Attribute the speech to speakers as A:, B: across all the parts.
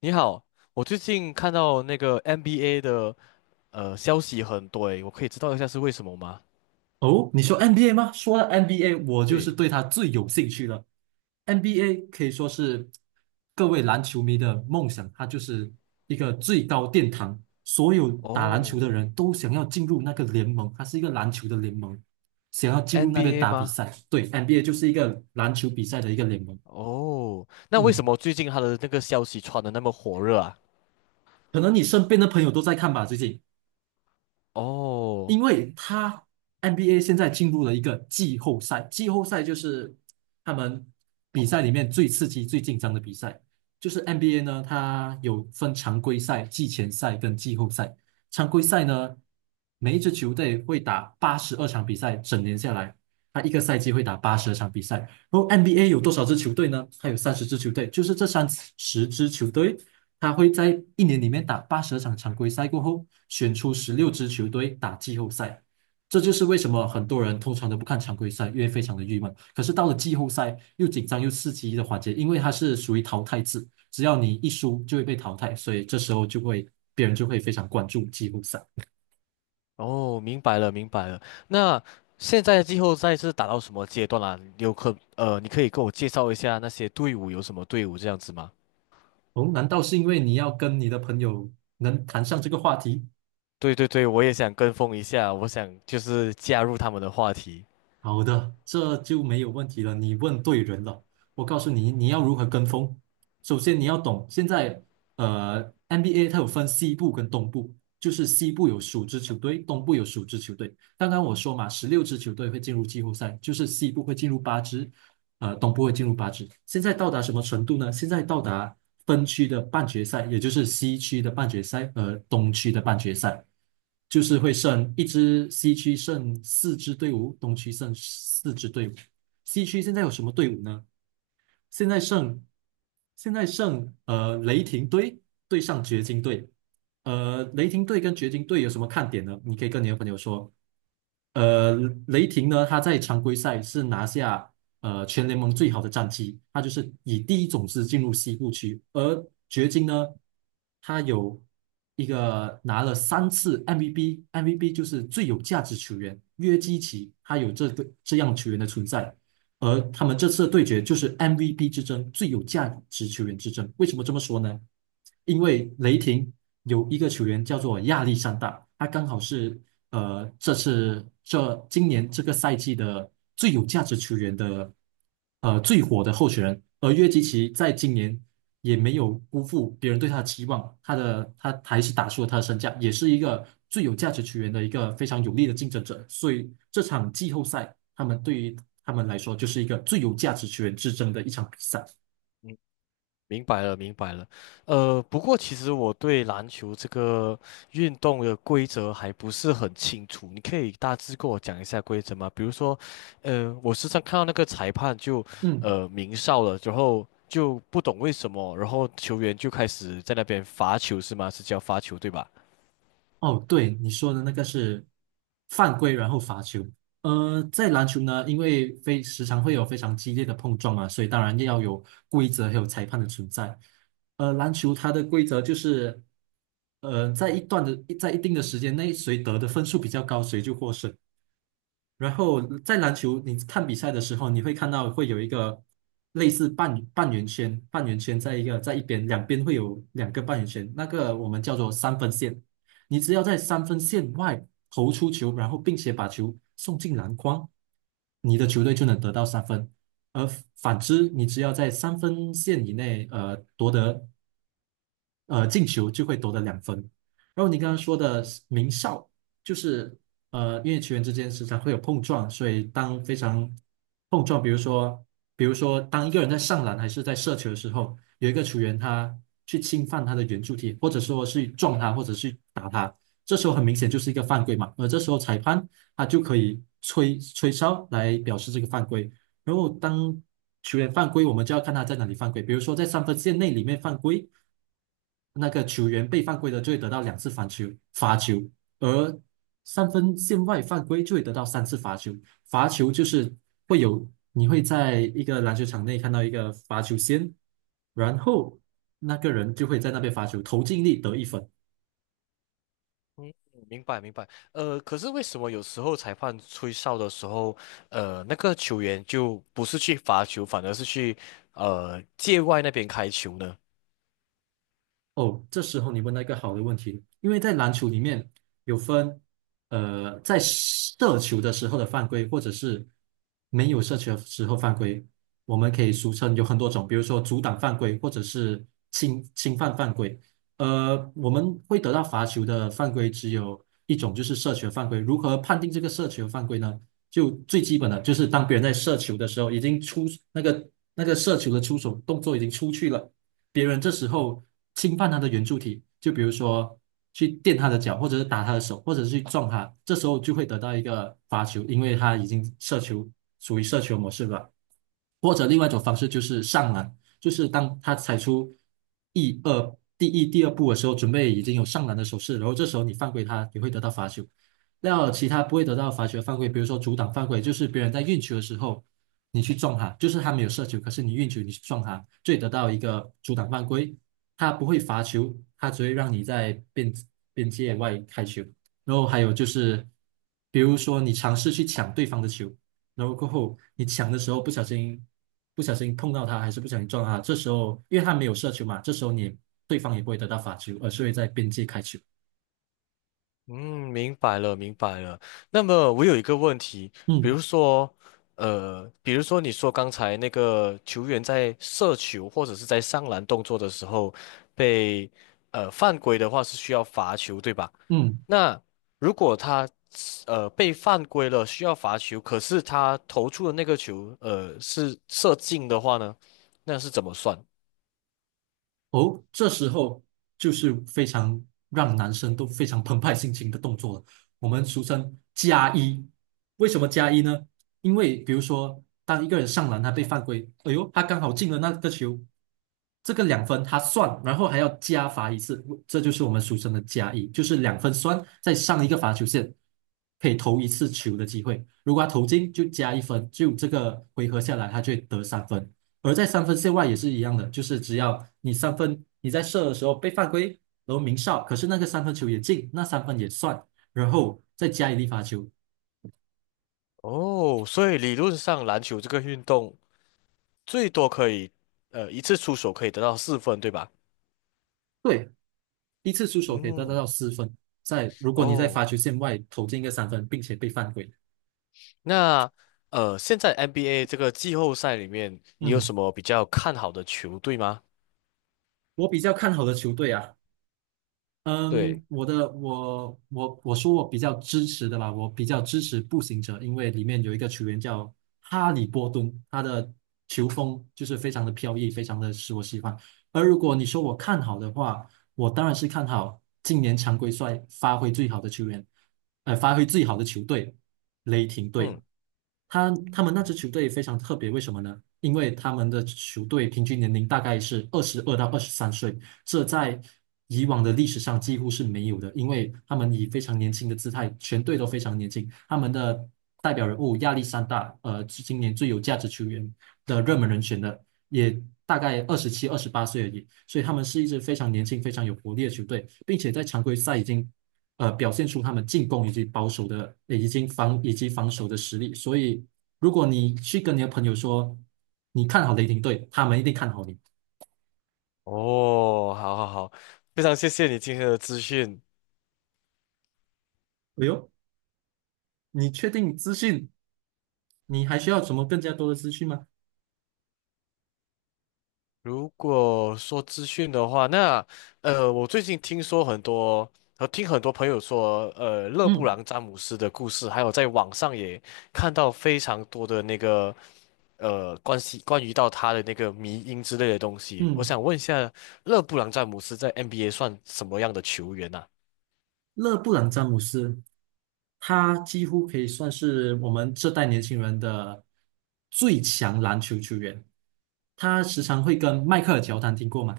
A: 你好，我最近看到那个 NBA 的消息很多诶，我可以知道一下是为什么吗？
B: 哦，你说 NBA 吗？说到 NBA，我就是
A: 对，
B: 对他最有兴趣了。NBA 可以说是各位篮球迷的梦想，它就是一个最高殿堂，所有打篮球的
A: 哦，
B: 人都想要进入那个联盟，它是一个篮球的联盟，想要进入那边
A: NBA
B: 打比
A: 吗？
B: 赛。对，NBA 就是一个篮球比赛的一个联盟。
A: 哦，那为什
B: 嗯，
A: 么最近他的那个消息传的那么火热啊？
B: 可能你身边的朋友都在看吧，最近。
A: 哦
B: 因为NBA 现在进入了一个季后赛，季后赛就是他们比赛里面最刺激、最紧张的比赛。就是 NBA 呢，它有分常规赛、季前赛跟季后赛。常规赛呢，每一支球队会打八十二场比赛，整年下来，他一个赛季会打八十二场比赛。然后 NBA 有多少支球队呢？它有三十支球队，就是这三十支球队他会在一年里面打八十场常规赛过后，选出十六支球队打季后赛。这就是为什么很多人通常都不看常规赛，因为非常的郁闷。可是到了季后赛，又紧张又刺激的环节，因为它是属于淘汰制，只要你一输就会被淘汰，所以这时候别人就会非常关注季后赛。
A: 哦，明白了明白了。那现在的季后赛是打到什么阶段啦、你可以给我介绍一下那些队伍有什么队伍这样子吗？
B: 哦，难道是因为你要跟你的朋友能谈上这个话题？
A: 对对对，我也想跟风一下，我想就是加入他们的话题。
B: 好的，这就没有问题了。你问对人了。我告诉你，你要如何跟风。首先，你要懂现在，NBA 它有分西部跟东部，就是西部有属支球队，东部有属支球队。刚刚我说嘛，十六支球队会进入季后赛，就是西部会进入八支，东部会进入八支。现在到达什么程度呢？现在到达分区的半决赛，也就是西区的半决赛和东区的半决赛，就是会剩一支西区剩四支队伍，东区剩四支队伍。西区现在有什么队伍呢？现在剩现在剩雷霆队对上掘金队，雷霆队跟掘金队有什么看点呢？你可以跟你的朋友说。呃，雷霆呢，他在常规赛是拿下全联盟最好的战绩，他就是以第一种子进入西部区。而掘金呢，他有一个拿了三次 MVP，MVP 就是最有价值球员约基奇，他有这个这样球员的存在。而他们这次的对决就是 MVP 之争，最有价值球员之争。为什么这么说呢？因为雷霆有一个球员叫做亚历山大，他刚好是呃这次这今年这个赛季的最有价值球员的最火的候选人，而约基奇在今年也没有辜负别人对他的期望，他还是打出了他的身价，也是一个最有价值球员的一个非常有力的竞争者，所以这场季后赛他们来说就是一个最有价值球员之争的一场比赛。
A: 明白了，明白了。不过其实我对篮球这个运动的规则还不是很清楚，你可以大致跟我讲一下规则吗？比如说，我时常看到那个裁判就
B: 嗯，
A: 鸣哨了，然后就不懂为什么，然后球员就开始在那边罚球是吗？是叫罚球对吧？
B: 哦，对，你说的那个是犯规，然后罚球。在篮球呢，因为非时常会有非常激烈的碰撞嘛，所以当然要有规则还有裁判的存在。篮球它的规则就是，在一段的在一定的时间内，谁得的分数比较高，谁就获胜。然后在篮球，你看比赛的时候，你会看到会有一个类似半圆圈，半圆圈在一边，两边会有两个半圆圈，那个我们叫做三分线。你只要在三分线外投出球，然后并且把球送进篮筐，你的球队就能得到三分。而反之，你只要在三分线以内，进球就会夺得两分。然后你刚刚说的名哨，就是因为球员之间时常会有碰撞，所以当非常碰撞，比如说当一个人在上篮还是在射球的时候，有一个球员他去侵犯他的圆柱体，或者说是撞他，或者是打他，这时候很明显就是一个犯规嘛。而这时候裁判他就可以吹吹哨来表示这个犯规。然后当球员犯规，我们就要看他在哪里犯规。比如说在三分线内里面犯规，那个球员被犯规的就会得到两次罚球，罚球；而三分线外犯规就会得到三次罚球。罚球就是会有，你会在一个篮球场内看到一个罚球线，然后那个人就会在那边罚球，投进力得一分。
A: 嗯，明白明白。可是为什么有时候裁判吹哨的时候，那个球员就不是去罚球，反而是去界外那边开球呢？
B: 哦，这时候你问到一个好的问题，因为在篮球里面有分，在射球的时候的犯规，或者是没有射球的时候犯规，我们可以俗称有很多种，比如说阻挡犯规，或者是侵犯犯规。我们会得到罚球的犯规只有一种，就是射球犯规。如何判定这个射球犯规呢？就最基本的，就是当别人在射球的时候，已经出那个那个射球的出手动作已经出去了。别人这时候侵犯他的圆柱体，就比如说去垫他的脚，或者是打他的手，或者是去撞他，这时候就会得到一个罚球，因为他已经射球，属于射球模式了。或者另外一种方式就是上篮，就是当他踩出第一第二步的时候，准备已经有上篮的手势，然后这时候你犯规他，也会得到罚球。那其他不会得到罚球的犯规，比如说阻挡犯规，就是别人在运球的时候你去撞他，就是他没有射球，可是你运球你去撞他，最得到一个阻挡犯规。他不会罚球，他只会让你在边界外开球。然后还有就是，比如说你尝试去抢对方的球，然后过后你抢的时候不小心碰到他，还是不小心撞他，这时候因为他没有射球嘛，这时候你对方也不会得到罚球，而是会在边界开球。
A: 嗯，明白了，明白了。那么我有一个问题，比
B: 嗯
A: 如说，比如说你说刚才那个球员在射球或者是在上篮动作的时候被犯规的话是需要罚球，对吧？
B: 嗯，
A: 那如果他被犯规了需要罚球，可是他投出的那个球是射进的话呢，那是怎么算？
B: 哦，这时候就是非常让男生都非常澎湃心情的动作了。我们俗称加一，为什么加一呢？因为比如说，当一个人上篮他被犯规，哎呦，他刚好进了那个球，这个两分他算，然后还要加罚一次，这就是我们俗称的加一，就是两分算再上一个罚球线，可以投一次球的机会。如果他投进就加一分，就这个回合下来他就会得三分。而在三分线外也是一样的，就是只要你三分你在射的时候被犯规，然后鸣哨，可是那个三分球也进，那三分也算，然后再加一粒罚球，
A: 哦，所以理论上篮球这个运动。最多可以一次出手可以得到4分，对吧？
B: 对，一次出手可以得到
A: 嗯，
B: 四分。在如果你在罚
A: 哦，
B: 球线外投进一个三分，并且被犯规，
A: 那现在 NBA 这个季后赛里面，你有
B: 嗯，
A: 什么比较看好的球队吗？
B: 我比较看好的球队啊。
A: 对，
B: 嗯，我的我我我说我比较支持的吧，我比较支持步行者，因为里面有一个球员叫哈利波顿，他的球风就是非常的飘逸，非常的使我喜欢。而如果你说我看好的话，我当然是看好今年常规赛发挥最好的球员，发挥最好的球队雷霆队。
A: 嗯，
B: 他们那支
A: 哦，
B: 球队非常特别，为什么呢？因为他们的球队平均年龄大概是22到23岁。这在以往的历史上几乎是没有的，因为他们以非常年轻的姿态，全队都非常年轻，他们的代表人物亚历山大，是今年最有价值球员的热门人选的，也大概27、28岁而已，所以他们是一支非常年轻、非常有活力的球队，并且在常规赛已经。表现出他们进攻以及保守的，呃已经防以及防守的实力。所以，如果你去跟你的朋友说你看好雷霆队，他们一定看好你。
A: 哦好好好，非常谢谢你今天的资讯。
B: 哎呦，你确定资讯你还需要什么更加多的资讯吗？
A: 如果说资讯的话，那我最近听说很多，听很多朋友说，勒布
B: 嗯
A: 朗詹姆斯的故事，还有在网上也看到非常多的那个关于到他的那个迷因之类的东西。我
B: 嗯，
A: 想问一下，勒布朗詹姆斯在 NBA 算什么样的球员呢？
B: 勒布朗詹姆斯，他几乎可以算是我们这代年轻人的最强篮球球员。他时常会跟迈克尔乔丹听过吗？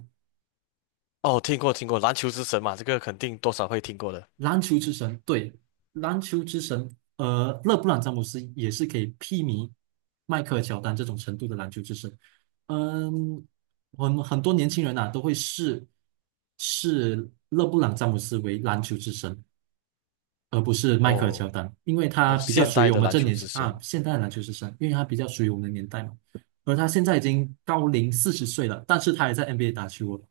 A: 哦，听过听过，篮球之神嘛，这个肯定多少会听过的。
B: 篮球之神，对，篮球之神。勒布朗詹姆斯也是可以媲美迈克尔乔丹这种程度的篮球之神。嗯，很多年轻人啊都会视勒布朗詹姆斯为篮球之神。而不是迈克尔乔
A: 哦
B: 丹，因为他
A: 哦，
B: 比较
A: 现
B: 属于
A: 代
B: 我
A: 的
B: 们
A: 篮
B: 这
A: 球
B: 年
A: 之
B: 纪啊，
A: 神。
B: 现代篮球是生，因为他比较属于我们的年代嘛。而他现在已经高龄40岁了，但是他还在 NBA 打球了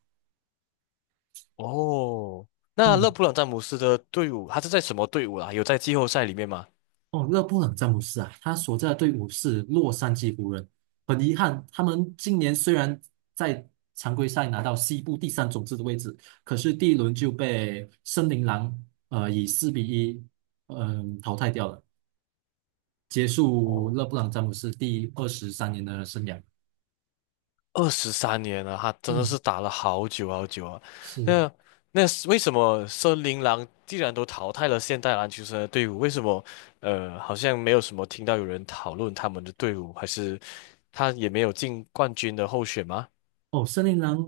A: 哦，那勒
B: 嗯，
A: 布朗詹姆斯的队伍，他是在什么队伍啊？有在季后赛里面吗？
B: 哦，勒布朗詹姆斯啊，他所在的队伍是洛杉矶湖人。很遗憾，他们今年虽然在常规赛拿到西部第三种子的位置，可是第一轮就被森林狼以4比1淘汰掉了，结束
A: 哦，
B: 勒布朗詹姆斯第23年的生涯。
A: 23年了，他真的
B: 嗯。
A: 是打了好久好久啊。
B: 是
A: 那那是为什么森林狼既然都淘汰了现代篮球生的队伍，为什么好像没有什么听到有人讨论他们的队伍，还是他也没有进冠军的候选吗？
B: 哦，森林狼，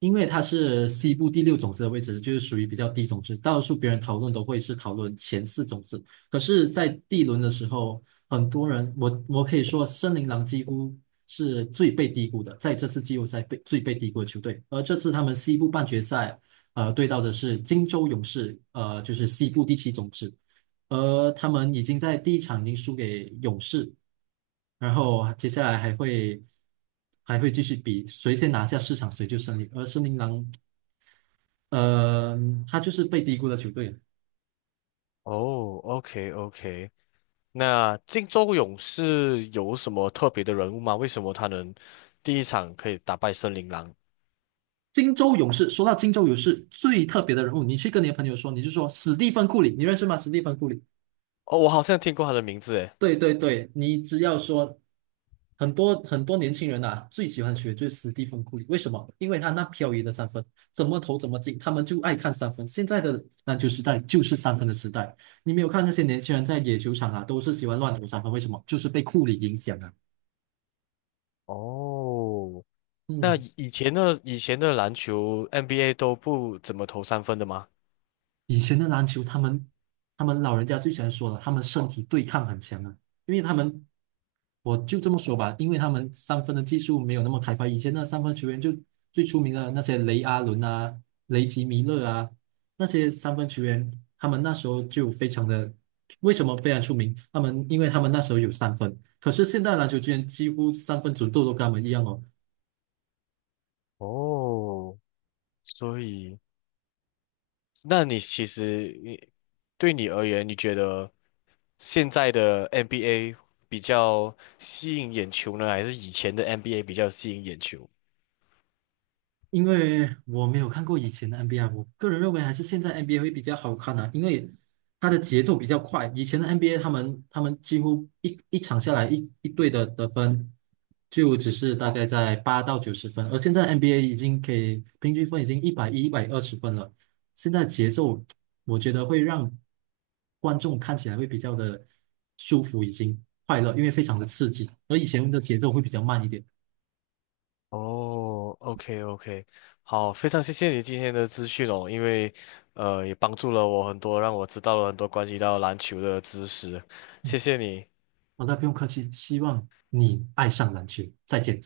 B: 因为它是西部第六种子的位置，就是属于比较低种子。大多数别人讨论都会是讨论前四种子，可是，在第一轮的时候，很多人，我可以说，森林狼几乎是最被低估的，在这次季后赛被最被低估的球队。而这次他们西部半决赛，对到的是金州勇士，就是西部第七种子，而他们已经在第一场已经输给勇士。然后接下来还会继续比谁先拿下市场，谁就胜利。而森林狼，呃，他就是被低估的球队。
A: 哦，OK OK，那金州勇士有什么特别的人物吗？为什么他能第一场可以打败森林狼？
B: 金州勇士，说到金州勇士最特别的人物，你去跟你的朋友说，你就说史蒂芬库里，你认识吗？史蒂芬库里，
A: 哦，我好像听过他的名字诶。
B: 对对对，你只要说，很多很多年轻人啊，最喜欢学就是斯蒂芬库里，为什么？因为他那飘逸的三分，怎么投怎么进，他们就爱看三分。现在的篮球时代就是三分的时代，你没有看那些年轻人在野球场啊，都是喜欢乱投三分，为什么？就是被库里影响啊。
A: 哦那
B: 嗯，
A: 以前的篮球 NBA 都不怎么投三分的吗？
B: 以前的篮球，他们老人家最喜欢说了，他们身体对抗很强啊，因为他们我就这么说吧，因为他们三分的技术没有那么开发，以前那三分球员就最出名的那些雷阿伦啊、雷吉米勒啊，那些三分球员，他们那时候就非常的，为什么非常出名？他们因为他们那时候有三分，可是现在篮球居然几乎三分准度都跟他们一样哦，
A: 哦，所以，那你其实你对你而言，你觉得现在的 NBA 比较吸引眼球呢，还是以前的 NBA 比较吸引眼球？
B: 因为我没有看过以前的 NBA，我个人认为还是现在 NBA 会比较好看啊，因为它的节奏比较快。以前的 NBA 他们几乎一场下来一队的得分就只是大概在八到90分，而现在 NBA 已经可以平均分已经110、120分了。现在节奏我觉得会让观众看起来会比较的舒服，已经快乐，因为非常的刺激，而以前的节奏会比较慢一点。
A: 哦，OK OK，好，非常谢谢你今天的资讯哦，因为也帮助了我很多，让我知道了很多关于到篮球的知识，谢谢你。
B: 好的，不用客气，希望你爱上篮球，再见。